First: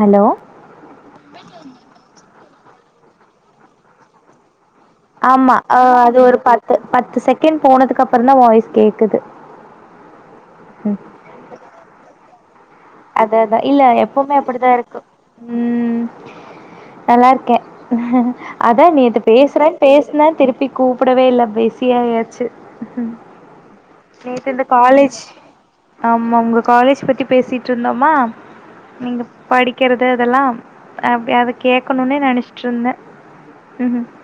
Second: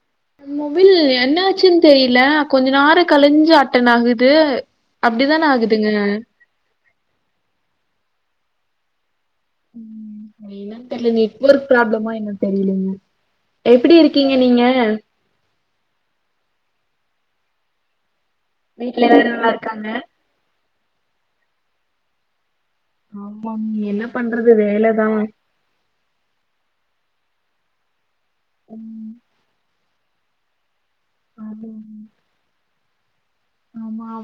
Hello mobile என்னாச்சுன் தெரியில கொஞ்ச நேர கழுஞ்சு அட்டனாகுது ஆமா ஆ அது ஒரு பத்து பத்து செகண்ட் போனதுக்கப்பறந் தா வாய்ஸ் கேக்குது ம் என்னனு ம் தெரில நெட்வொர்க் ப்ராப்ளமா என்னனு தெரிலெங்க அத அதா இல்ல எப்பவுமே அப்டித்தா இருக்கு ம் நல்லாருக்கே அதா வீட்ல நேத்து எல்லாரு நல்லா பேசுறே இருக்காங்க பேசுனே திருப்பி கூப்டவே இல்ல பிஸியாயாச்சு ஆமாங் என்ன பண்றது நேத்து இந்த வேலதா காலேஜ் ஆமா உங்க காலேஜ் பத்தி பேசிட்ருந்தோமா ம் நீங்க படிக்கிறது அதெல்லா அப்டி அத ஆமாங்க. கேக்கணுனே நெனச்சிட்ருந்தே ஆ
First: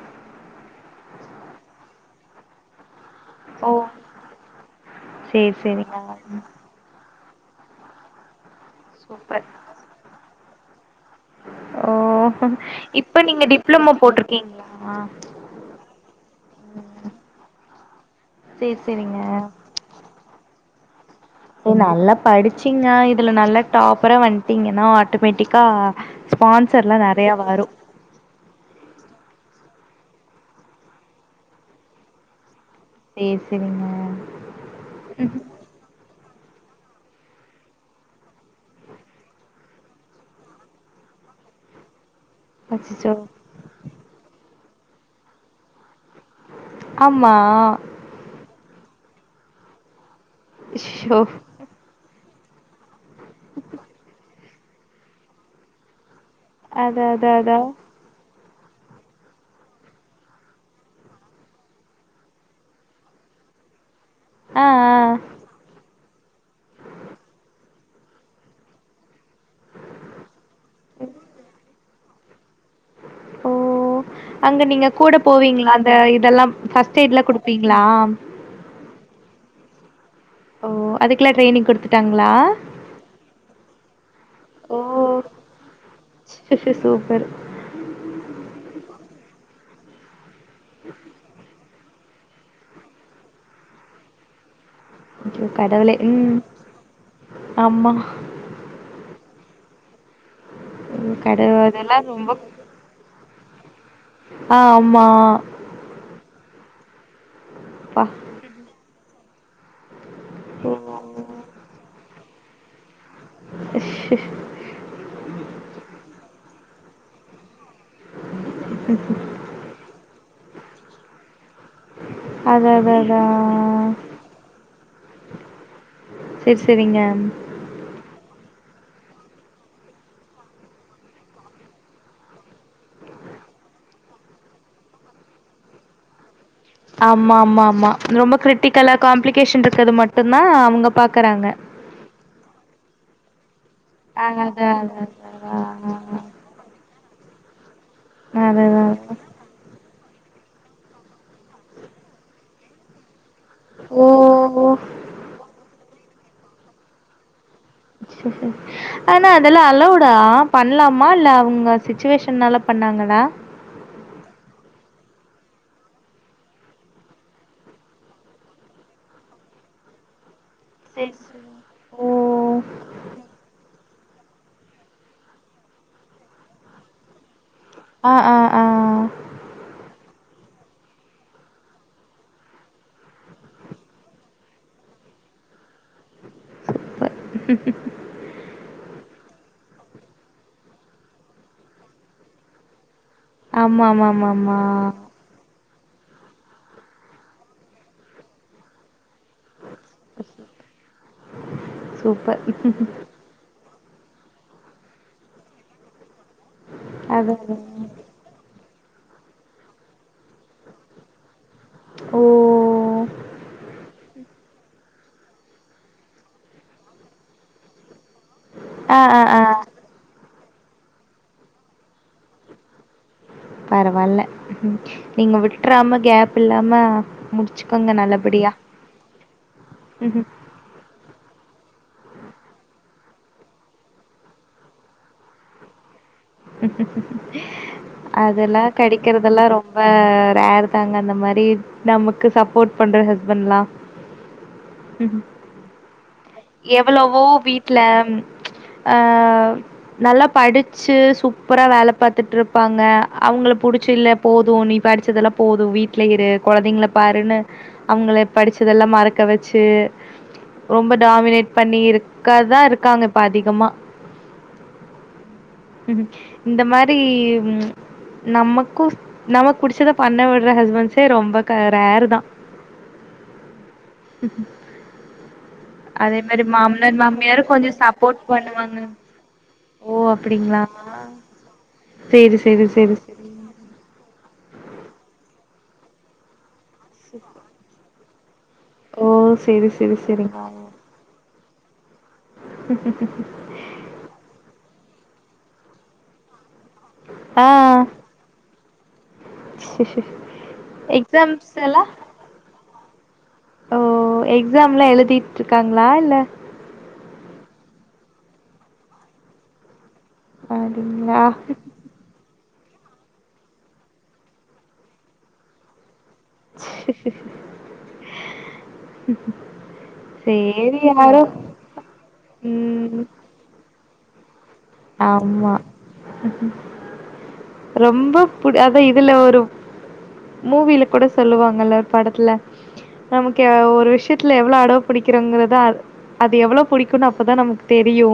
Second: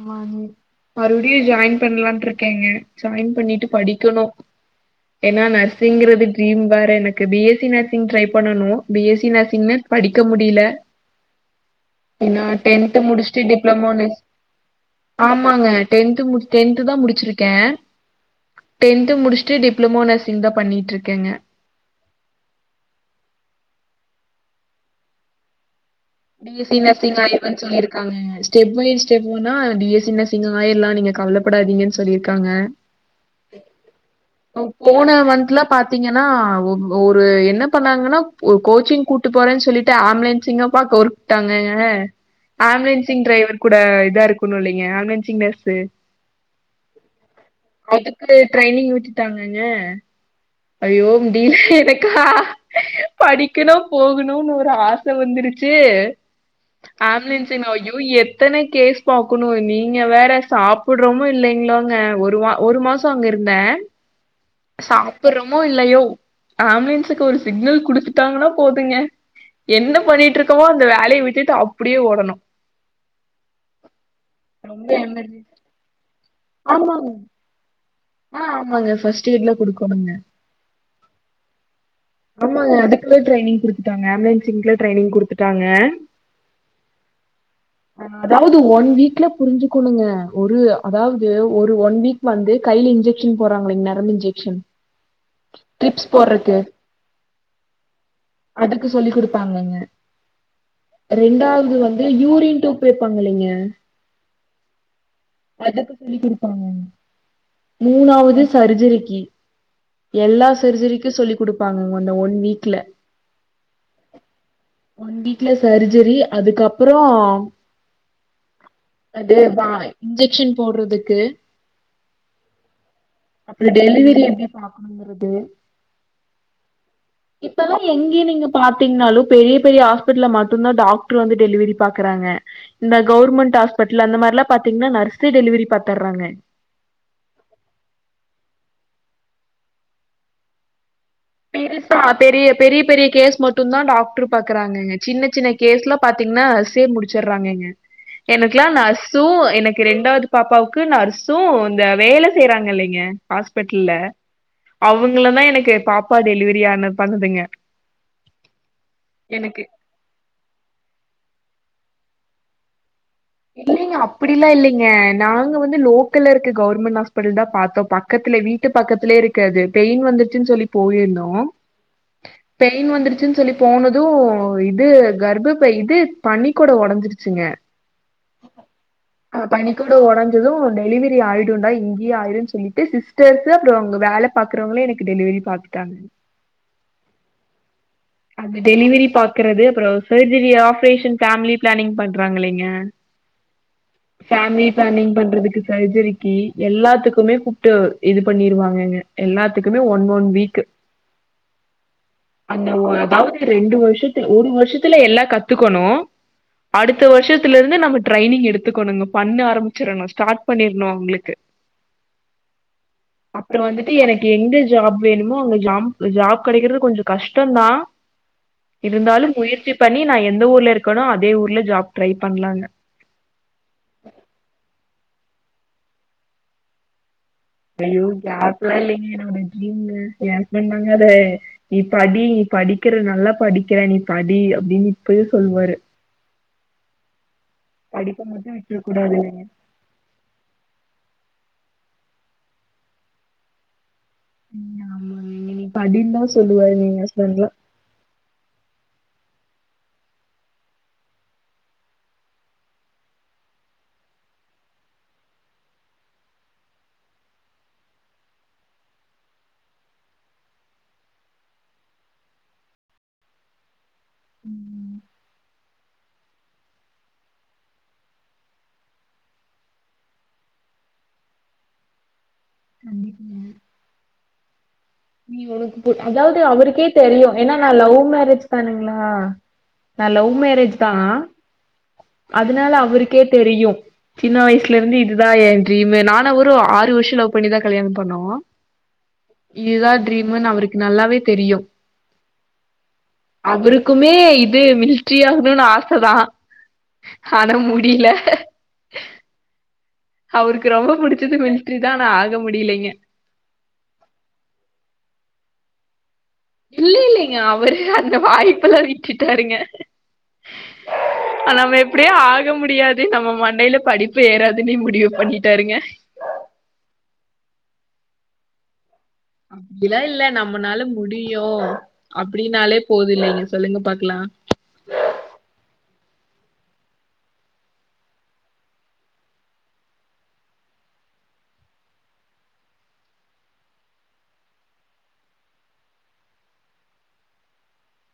மறுவுடியு ஜாயின் பண்ணலான்ருக்கேங்க ஜாயின் பண்ணிட்டு ஓ படிக்கணு ஏன்னா சேரி சேரிங்க நர்சிங்றது ட்ரீம் வேற எனக்கு B S C nursing try பண்ணனு பி எஸ் சி சூப்பர் நர்சிங்ன்னு படிக்க முடில ஓ ஏன்னா டென்த் முடுச்ட்டு டிப்ளமோ னு அப்டீங்ளா ஆமாங்க டென்த் முட் டென்த் தா முடுச்சிருக்கே சேரி டென்த்து சேரிங்க முடுச்ட்டு டிப் ப்ளமோ நர்சிங் தா பண்ணிட்ருக்கேங்க ஏ நல்லா படிச்சீங்னா இதுல நல்லா டாப்பரா வந்ட்டீங்கன்னா ஆட்டோமேட்டிக்கா ஸ்பான்சர்ல்லா நெறைய வரு க்காங்க ஸ்டெப் பை ஸ்டெப் போனா பி எஸ் சி நர்சிங் ஆயர்லா நீங்க கவலப்படாதீங்கன் சொல்லிருக்காங்க சேரி சேரிங்க போன மந்துல பாத்திங்கன்னா ஒரு என்ன பண்ணாங்கன்னா ஒரு கோச்சிங் கூட்டு போறேன்னு சொல்லிட்டு ஆம்புலன்ஸிங்க அப்பா [unintelligible] அச்சச்சோ ஆம்புலன்சிங் டிரைவர் கூட இதா இருக்குனு இல்லெங்கெ ஆம்புலென்சிங் நர்சு ஆம்மா அதுக்கு ட்ரைனிங் விட்டுட்டாங்கங்க ஐயோ ஷோ முடியில எனக் படிக்கணு போகுணுனு ஒரு ஆச வந்துடுச்சு அதா அதா அதா ஆம்புலன்சிங்கா ஐயோ யோ எத்தன கேஸ் பாக்கணு நீங்க வேற சாப்புட்றமோ இல்லைங்ளோங்க ஒரு வா ஒரு மாச சோ அங்க இருந்தே ஆ ஆ சாப்புட்றமோ இல்லையோ ஆம்புலன்ஸுக்கு ஒரு சிக்னல் குடுத்துட்டாங்ன்னா போதுங்க என்ன பண்ணிட்ரு க்கமோ அந்த வேலைய விட்டுட்டு அப்டியே ஓடணு ஓ அங்க நீங்க கூட எமர்ஜென்சி போவீங்ளா அந்த இதெல்லாம் ஃபஸ்ட் ஆமாங்க. எய்ட்லா குடுப்பீங்ளா ஆ ஆமாங்க ஃபஸ்ட் எய்ட்லா குடுக்கோணுங்க ஓ அதுக்கெல்லா ட்ரைனிங் குடுத்துட்டாங்களா ஆமாங்க அதுக்குள்ள டிரைனிங் குடுத்துட்டாங்க ஆம்புலன்சிங்ல்லா ட்ரைனிங் குடுத் ட்டாங்க சூப்பரு அதாவது ஒன் வீக்ல புரிஞ்சுக்கணுங்க ஒரு அதாவது ஒரு ஒன் வீக் வந்து கைல இன்ஜெக்ஷன் போறாங்ளேங் நரம்பு இன்ஜெக்ஷன் ஐயோ கடவுளே ட்ரிப்ஸ் ம் போடுறக்கு. ஆம்மா அதுக்கு சொல்லி குடுப்பாங்கங்க ஐயோ கடவுள் ரெண்டாவது அதெல்லா வந்து ரொம்ப யூரின் டூப் வெப்பாங்க இல்லைங்க ஆ ஆம்மா அதுக்கு சொல்லி் குடுப்பாங்கங்க அப்பா மூணாவது சர்ஜரிக்கு எல்லா சர்ஜரிக்கு சொல்லி் குடுப்பாங்கங் இந்த ஒன் வீக்ல ஒன் வீக்ல சர்ஜரி அதுக்கப்பறோ அது பா இன்ஜெக்ஷன் போட்றதுக்கு அததது அப்றோ டெலிவரி எப்டி பாக்னுங்கறது செரி செரிங்க இப்பலா எங்கே நீங்க பாத்தீங்கன்னாலு பெரிய பெரிய ஹாஸ்பிட்டல்ல மட்டுந்தா டாக்ட்ரு வந்து டெலிவரி பாக்குறாங்க இந்த கவர்மெண்ட் ஹாஸ்பிட்டல் அந்த மாரிலா பாத்தீங்கன்னா நர்ஸே டெலிவரி பாத்தர்றாங்க ஆம்மாம்மாம்மா ரொம்ப கிரிட்டிக்கலா காம்ப்ளிகேஷன் இருக்றது மட்டுந்தா அவுங்க பாக்கறாங் பெருசா பெரிய பெரிய பெரிய கேஸ் மட்டுந்தா டாக்டர் ஆ அதா பாக்குறாங்கங்க அதா சின்ன சின்ன அதா கேஸ்லா பாத்தீங்னா நஸ்சே முடிச்சுறாங்கங்க அதா எனக்கெல்லா அதா நஸ்சு என க்கு ரெண்டாவது பாப்பாவுக்கு நர்ஸு இந்த வேல செய்யறாங்க இல்லைங்க ஹாஸ்பிட்டல்ல ஓ அவுங்கள தா எனக்கு பாப்பா டெலிவரியான பண்ணதுங்க சே சேர் ஆனா அதெல்லா அளோவ்டா பண்லாமா இல்ல அவுங்க சிச்சுவேஷன்னால பண்ணாங்களா இல்லைங்க அப்புடிலா இல்லைங்க நாங்க வந்து லோக்கல்ல இருக்க கவர்மெண்ட் ஹாஸ்பிடல் தா பாத்தோ பக்கத்துல வீ ட்டு பக்கத்துலயே இருக்கது பெயின் வந்துருச்சுன் சொல்லி செரி போயிருந்தோ செரி ஓ பெயின் வந்துருச்சுன் சொல்லி போனது இது கர்ப்ப பை இது பனி கொடோ ஒடஞ்சிருச்சுங்க ஆ ஆ ஆ பனிகொடோ ஒடஞ்சது டெலிவரி ஆயிடுண்டா இங்கேயே ஆயிருன் சொல்லிட்டு சிஸ்டர்சு அப்றோ அங்க வேல பாக்றவங்ளே எனக்கு டெலிவெரி பாத்துட்டாங்கங் அங்க டெலிவெரி பாக்கறது அப்றோ செஜரி ஆப்ரேஷன் ஃபேம்லி பிளானிங் பண்றாங் இல்லைங்க ஆமாமாமாமா ஃபேம்லி பிளானிங் பண்றதுக்கு சர்ஜரிக்கு எல்லாத்துக்குமே கூப்ட்டு இது பண்ணிருவாங்கங்க எல்லாத்துக்குமே ஒன் ஒன் வீக்கு சூப்பர் இப் அதாவது ரெண்டு வருஷத்துல ஒரு வருஷத்துல எல்லா கத்துக்கணு அடுத்த அது வருஷத்துல இருந்து நம்ம ட்ரைனிங் எடுத்துக்கணுங்க பண்ண ஆரம்பிச்சிரணு ஸ்டாட் பண்ணிர்ணு அவுங்ளுக்கு ஓ! அப்றோ வந்துட்டு எனக்கு எங்கே ஜாப் வேணுமோ அங்க ஜாம் ஜாப் கெடக்கிறது கொஞ்ச கஷ்டந்தா ஆ, ஆ, இருந்தாலு ஆ. முயற்சி பண்ணி நா எந்த ஊர்ல இருக்கனோ அதே ஊர்ல ஜாப் ட்ரை பண்லான்ன பரவால்ல நீங்க விட்றாம கேப் இல்லாம முடி ஐயோ கேப்லா இல்லைங்க என்னோட ட்ரீம்ங்க ம்ஹும். கேப் எல்லா கெடையா நீ படி நீ படிக்கிற நல்லா படிக்கிற நீ படி அப்டின்னு இப்பயு சொல்லுவாரு படிப்ப மட்டு அதெல்லா விட்ற கூடாது இல்லைங்க கெடைக்கிறதெல்லா ரொம் ப ரேரு தாங்க அந்த மாரி நமக்கு சப்போர்ட் பண்ற ஹஸ்பண்ட்லா உம் படின்தாங்க சொ எவ்வளவோ வீட்டுல அ நல்லா படிச்சு சூப்பரா வேல பாத்துட்டு இருப்பாங்க அவுங்கள புடிச்சு இல்ல போது நீ படிச்சதெல்லா போது வீட்ல இரு கொழந்தைங்கள பாருன்னு அவுங்கள படிச்சதெல்லா மறக்க வச்சு ரொம்ப டாமினேட் பண்ணி இருக்காதா இருக்காங்க இப்ப அதிகமா ம் ம் இந்த மாரி நமக்கு நம்மக் புடிச்சத பண்ண விட்ற ஹஸ்பண்ட்ஸே ரொம்ப ரேரு தா கண்டிப்பாங்க உம் நீ உனக்கு அதாவது அவருக்கே மாமனார் தெரியு மாமியாரு ஏன்னா நா கொஞ்சோ லவ்வ சப்போர்ட் மேரேஜ் பண்ணுவாங்க தானுங்களா ஓ நா லவ் அப்டிங்களா மேரேஜ் தா சேரி சேரி அதனால சேர் அவருக்கே தெரியு சின்ன வயசுல இருந்து இதுதா எ ட்ரீமு நா னு அவரு ஆறு வருஷ லவ் பண்ணிதா கல்யாண பண்ணோ ஓ செரி செரி ட்ரீமுனு அவருக்கு நல்லாவே தெரியு அவருக்குமே இது மில்ட்ரி ஆகணுனு ஆச தா ஆ ஆனா மு டில அவுருக்கு ரொம்ப புடிச்சது எக்ஸாம்ஸ் மில்ட்ரி எல்லா தா ஆனா ஆக முடிலைங்க ஓ எக்ஸாம்லா எழுதிட்ருக்காங்ளா இல்ல இல்லில்லிங்க அவரு அந்த வாய்ப்பெல்லா விட்டுட்டாருங்க அடிங்ளா அப்டியே ஆக முடியாது நம்ம மண்டைல படிப்பு ஏறாதுன்னே முடிவு பண்ணிட்டாருங்க அப்டிலா இல்ல நம்மனால சேரி யாரோ முடியு அப்டின்னாலே ம் போது இல்லைங்க சொல்லுங்க பாக்கலா ஆமா ரொம்ப புடி அதா இதுல ஒரு மூவில கூட சொல்லுவாங்கல்ல ஒரு படத்துல நமக்கு ஒரு விஷ்யத்துல எவ்ளோ அட புடிக்றோங்கிறதா அது அது எவ்வளோ புடிக்கும்னு அப்பதா நமக்கு தெரியு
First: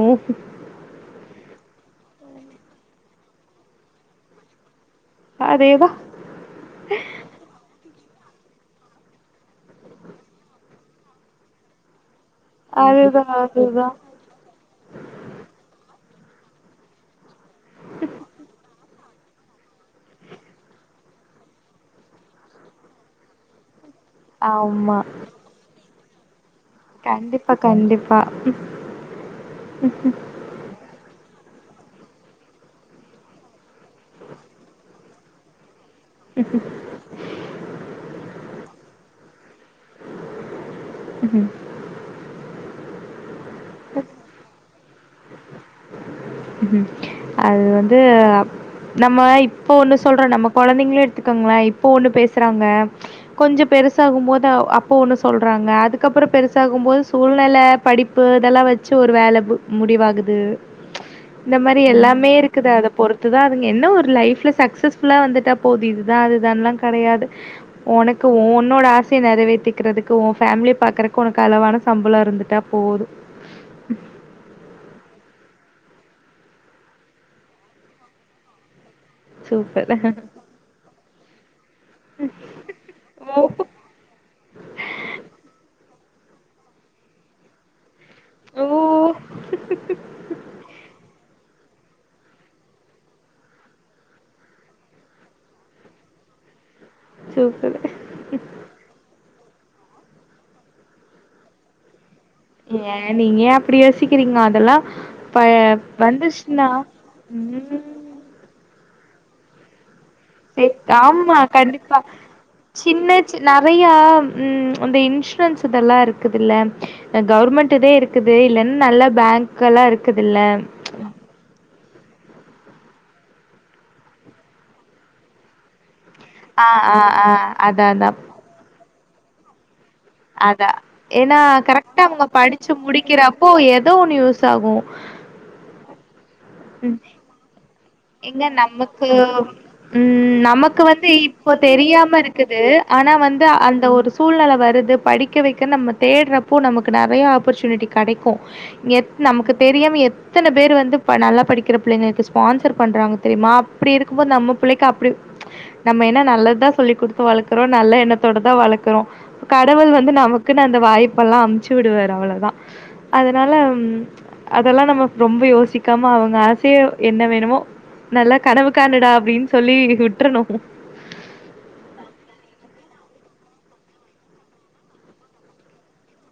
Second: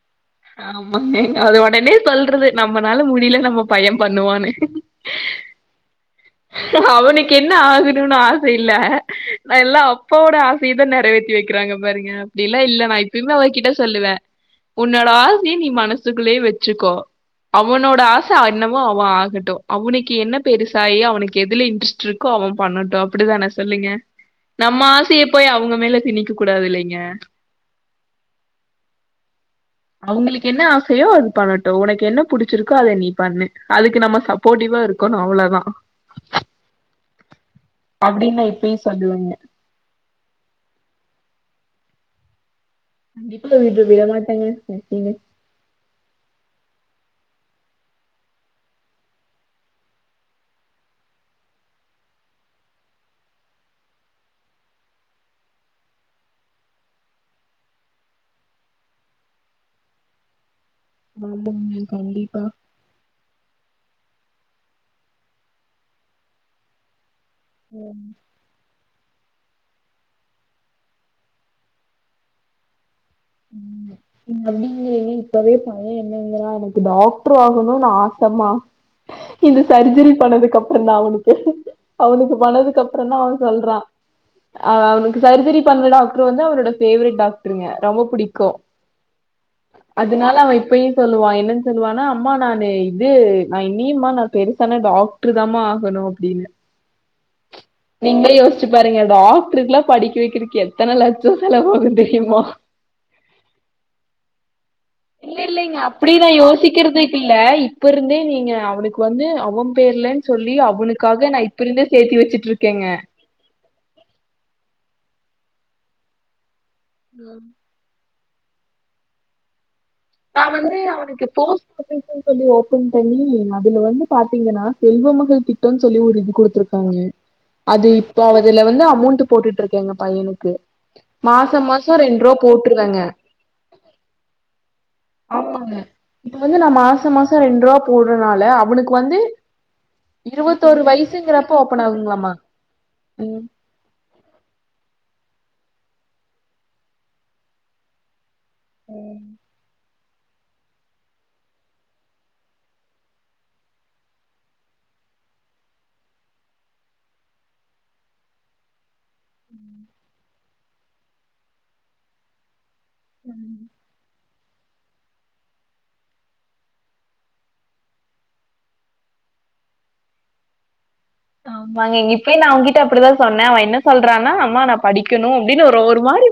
ஆமாங்க அது ஒடனே சொல்றது நம்மனால முடியல நம்ம பைய பண்ணுவான்னு அதேதா அவனுக்கு என்ன ஆகணும்னு ஆச இல்ல நான் எல்லா அப்பாவோட ஆசயதான் நிறைவேத்தி வைக்கிறாங்க பாருங்க அப்டிலாம் இல்ல நான் அதுதா எப்பயுமே அவர்கிட்ட அதுதா சொல்லுவே உன்னோட ஆசய நீ மனசுக்குள்ளேயே வச்சுக்கோ அவனோட ஆச என்ன மோ அவன் ஆகட்டும் அவனுக்கு என்ன பெருசாய் அவன் அவனுக்கு எதுல இன்ட்ரெஸ்ட் இருக்கோ அவன் பண்ணட்டும் அப்டிதான சொல்லுங்க நம்ம ஆமா ஆசை போய் அவங்க மேல தினிக்க கூடாது இல்லைங்க கண்டிப்பா கண்டிப்பா ம் அவுங்களுக் என்ன ஆசையோ அது பண்ணட்டும் உனக்கு என்ன புடிச்சிருக்கோ அதை நீ பண்ணு அதுக்கு நம்ம சப்போடிவா இருக் கனும் அவ்ளோ தான் அப்டின்னு இப்பயும் சொல்லுவீங்க [inaudible] ம் அது வந்து நம்ம இப்ப ஒண்ணு சொல்றோம் நம்ம குழந்தைங்களும் எடுத்துக்கோங்களே இப்ப ஒண்ணு பேசுறாங்க கொஞ்சம் பெருசாகும் போது அப்போ ஒன்னு சொல்றாங்க அதுக்கப்பறம் பெருசாகும் போது சூழ்நிலை படிப்பு இதெல்லாம் வச்சு ஒரு வேல முடிவாகுது இந்த ஆமாங்க மாரி எல்லாமே கண்டிப்பா இருக்குது அத பொறுத் அதுதான் அதுங்க என்ன ஒரு லைப்ல சக்சஸ் ஃபுல்லா வந்துட்டா போகுது இதுதான் அதுதான்ல்லாம் கிடையாது ம் உனக்கு உன்னோட ஆச நிறைவேத்திக்கிறதுக்கு உ ஃபேமிலி பாக்குறக்கு உனக்கு அளவான சம்பளம் இருந்துட்டா போதும் அப்டிங்கிறேன்ன இப்பவே பையே என்னங்கன்னா எனக்கு டாக்டர் ஆகணும் நான் ஆசம்மா இந்த சூப்பர் சர்ஜரி பண்ணதுக்கு அப்பறம் தான் அவனுக்கு அவனுக்கு பண்ணதுக்கு அப்பறம் தான் அவன் ஓ சொல்றா அவன் அவனுக்கு சர்ஜரி பண்ணற டாக்டர் வந்து அவனோட பேவேரைட் டாக்டருங்க ரொம்ப புடிக்கு அ ஓ அதனால அவன் இப்பயும் சொல்லுவான் என்னன்னு சொல்லுவானா அம்மா நான் இது நான் இனியம்மா நான் பெருசானா டாக் டருதாம்மா ஆகணும் அப்டின்னு சூப்பரு நீங்களே யோசிச்சு பாருங்க டாக்டருக்கு எல்லாம் படிக்க வைக்கிறக்கு எத்தனை லட்சம் செலவாகு தெரியுமா ஏன் நீங்க ஏன் அப்டி யோசிக்கிறீங்க அதெல்லா இல்ல ப இல்லைங்க அப்டி நான் வந்துச்சுன்னா யோசிக்கறதுக்கு இல்ல இப்ப இருந்தே ம் நீங்க அவனுக்கு வந்து அவன் பேர்லன்னு சொல்லி சேஃப் அவனுக்காக ஆமா நான் இப்ப இருந்தே சேர்த்தி வச்சிட்டு இருக்கேங்க நறையா இந்த இன்சூரன்ஸ் இதெல்லாம் இருக்குதுல்ல கவர்மெண்ட் இதே இருக் இருக்குது இல்லலைன்னு நல்ல பேங்க் எல்லாம் இருக்குது இல்ல ஏ அவனுக்கு போஸ் அப்ளிகேஷன் சொல்லி ஓபன் பண்ணி அதுல வந்து பாத்தீங்கன்னா செல்வ மகள் திட்டம்னு சொல்லி ஒரு இது ஆ ஆ குடுத்துருக்காங்கலே ஆ அதா அது அதா இப்ப அதுல வந்து அமௌண்ட் போட்டுட்ருக் எங்க பையனுக்கு அதா ஏன்னா மாசோ மாசோ ரெண்டு ரூபா போட்டுருவங்க இப்போ ஏதோ ஒண்ணு யூஸ் ஆகும் ஆமாங்க இப்ப வந்து நான் மாச மாசோ ரெண்டு ரூபா எங்க போடுறனால அவனுக்கு நமக்கு வந்து ம் இருவோத்தோரு வயசுங்கிறப்ப ஓபன் ஆகுங்களாமா து ஆனா வந்து ம் அந்த ஒரு சூழ்நிலை வருது படிக்க வைக்க நம்ம தேடுறப்போ நமக்கு நிறையா ஆப்பர்ச்சுனிட்டி கடைக்கும் எ நமக்கு தெரியாம எத்தனை பேர் வந்து நல்லா படிக்கிற பிள்ளைங்களுக்கு ஸ்பான்சர் பண்றாங்க தெரியுமா அப்டி இருக்கும் போது நம்ம பிள்ளைக் அப்டி நம்ம என்ன நல்லதுதா சொல்லி குடுத்து வளக்குறோ நல்ல எண்ணத்தோடதா வளக்கறோ கடவுள் வந்து நமக்குன் அந்த வாய்ப்பெல்லா அமுச்சு விடுவாரு அவ்ளதா அதனால அதெல்லா நமக் ரொம்ப யோசிக்காம அவுங்க ஆசயு என்ன வேணுமோ நல்லா கனவுக்கானுடா அப்டின் சொல்லி வுட்றணு நாங்க இங்க இப்டினு நா உங்கிட்ட அப்டிதா சொன்னே அவ என்ன சொல்றானா அம்மா நா படிக்கணு அப்டினு ஒரு ஒரு மாரி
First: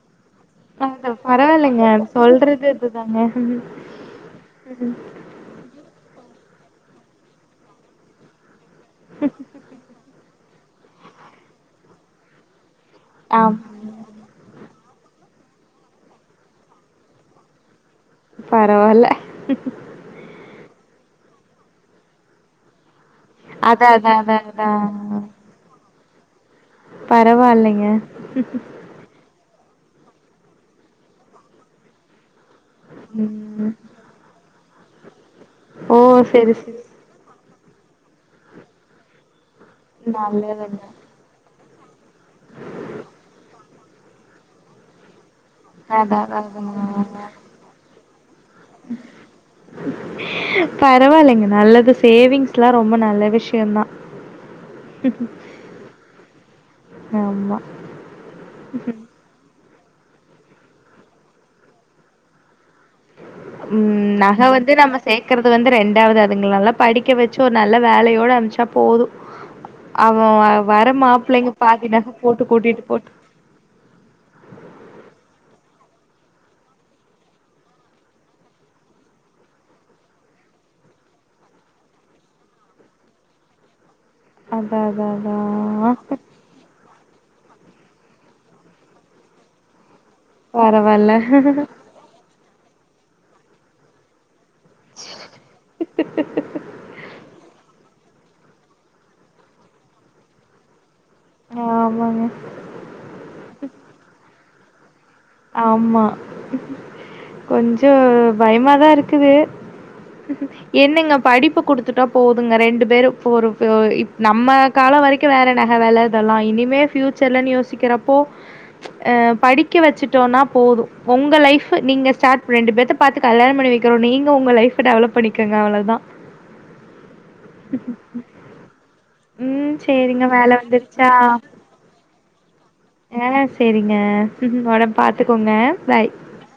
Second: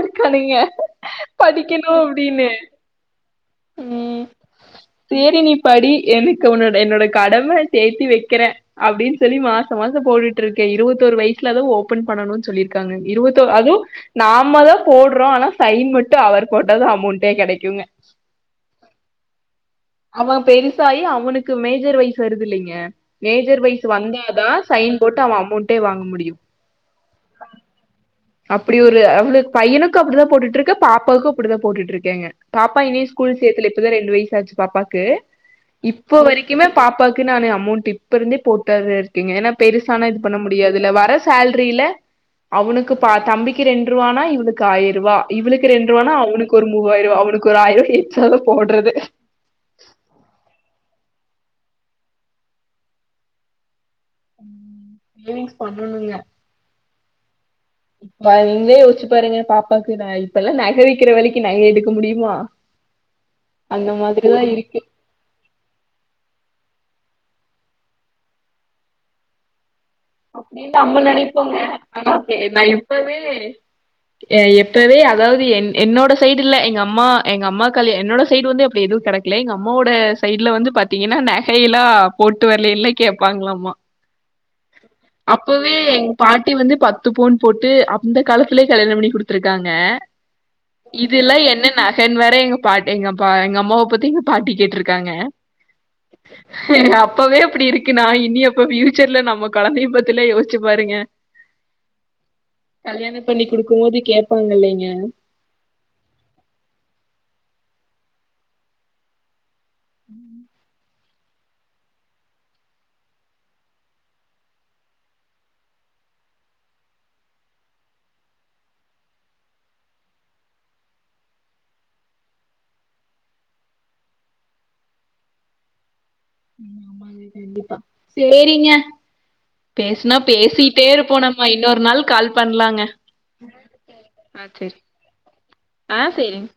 [unintelligible] அத பரவாயில்லங்க படிக்கணு அத அப்டின்னு சொல்றது இதுதாங்க த்தி நீ படி எனக்கு உன்னோட என்னோட கடம சேத்தி வெக்கறே அப்டின் சொல்லி மாச மாச போட்டுட்ருக்கே இருவத்தோரு வயசுலாதா ஓபன் பண்ணணுன் சொல்லிருக்காங்க இருவத்தோ ஆம் அது நாம தா போட்றோ ஆனா சைன் மட்டு அவர் போட்டாதா அமௌண்டே கெடைக்குங்க பரவால்ல அவ பெருசாயி அவனுக்கு மேஜர் வயசு வருது இல்லிங்க மேஜர் வைஸ் அதா அதா அதா வந்தாதா அதா சைன் போட்டு அவ அமௌண்டே வாங்க முடியு பரவால்லங்க து அவளுக் பையனுக்கு அப்டிதா போட்டுட்ருக்க பாப்பாவுக்கு அப்டித்தா போட்டுட்ருக்கேங்க பாப்பா இனியு ஸ்கூல் சேத்துல ம் இப்பதா ரெண்டு வயசு ஆச்சு பாப்பாக்கு ஓ இப்ப செரி வரைக்குமே செரி பாப் ப்பாக்கு நானே அமௌண்ட் இப்ப இருந்தே போட்டேதா இருக்கீங்க ஏனா பெருசானா இது பண்ண முடியாதுல வர சேல்ரியில அவனுக்கு பா தம்பிக்கு ரெண்று ரூவானா இவனுக்கு ஆயர் ரூவா இவளுக்கு ரெண்டு ரூவானா அவனுக்கு ஒரு மூவாயர் ரூவா அவனுக் ஒரு ஆயர் ரூவா எச்சாதா போட்றது பரவாயில்லங் நல்லது சேவிங்ஸ்ல்லா ரொம்ப நல்லது விஷ்யந்தா சேவிங்ஸ் பண்ணணுங்க ஆம்மா இப்ப நீங்களே யோசிச்சு பாருங்க பாப்பாக்கு நா இப்பெல்லா நகவிக்கிற வெலைக்கு நகை எடுக்க முடியுமா அந்த ம் மாதிரிதா நக வந்து இருக்கு நம்ம சேக்கறது வந்து ரெண்டாவது அதுங்கலெல்லா படிக்க வெச்சு ஒரு நல்ல வேலையோட அனுப்ச்சா போது அவ அப்டின்னு வர நம்ம மாப்ளங்க பாதி நக போட்டு கூட்டிட்டு போட்டு தே இப்பவே அதாவது என் என்னோட சைடுல்ல எங்க அம்மா எங்க அம்மா கல்யா என்னோட சைடு வந்து அப்டி எதும் கெட இல்ல எங்க அம்மாவோட சைடுல வந்து பாத்தீங்கன்னா நகையல்லா போட்டு வரலேன்ல கேப்பாங்களாம்மா அதான் அதான் அப்பவே அதான். எங் பாட் ட்டி வந்து பத்து போன் போட்டு அந்த காலத்துலே கல்யாண பண்ணி குடுத்துருக்காங்க பரவால்ல. இதுல்லா என்ன நகன் வேற எங்க பாட்டி எங்கப்ப எங்க அம்மாவ பத்தி பாட்டி கேட்டுருக்காங்க எங்க அப்பவே அப்டி இருக் க்குனா நா இனி அப்ப பியூச்சர்ல நம்ம கொழந்தைய பத்திலா யோசிச்சு பாருங்க ஆமாங்க கல்யாண பண்ணி குடுக்கும் போது கேப்பாங்க இல்லேங்க ஆம்மா கொஞ்சோ பயமாதா இருக்குது என்னங்க படிப்பு குடுத்துட்டா போதுங்க ரெண்டு பேரு போரு போ இப் நம்ம கால வரைக்கு வேற நக வெல இதெல்லா இனிமே பியூச்சர்ல யோசிக்கறப்போ அ படிக்க வெச்சுட் டோனா போது உங்க லைஃப்ஃபு நீங்க ஸ்டார்ட் ரெண்டு பேத்த பாத்து கல்யாண பண்ணி வைக்கிறோ நீங்க உங்க லைஃப் டெவலப் பண்ணிக்கங்க அவ்ளதா ம் ஆமாங்க கண்டிப்பா சேரிங்க ம். பேசுனா சரிங்க வேல பேசிட்டே வந்துருச்சா? இருப்போனம்மா இன்னொரு நாள் கால் பண்ணலாங்க ஆ சேரிங்க வொடம்பு பாத்துக்கோங்க ஆ பாய் சேரிங்.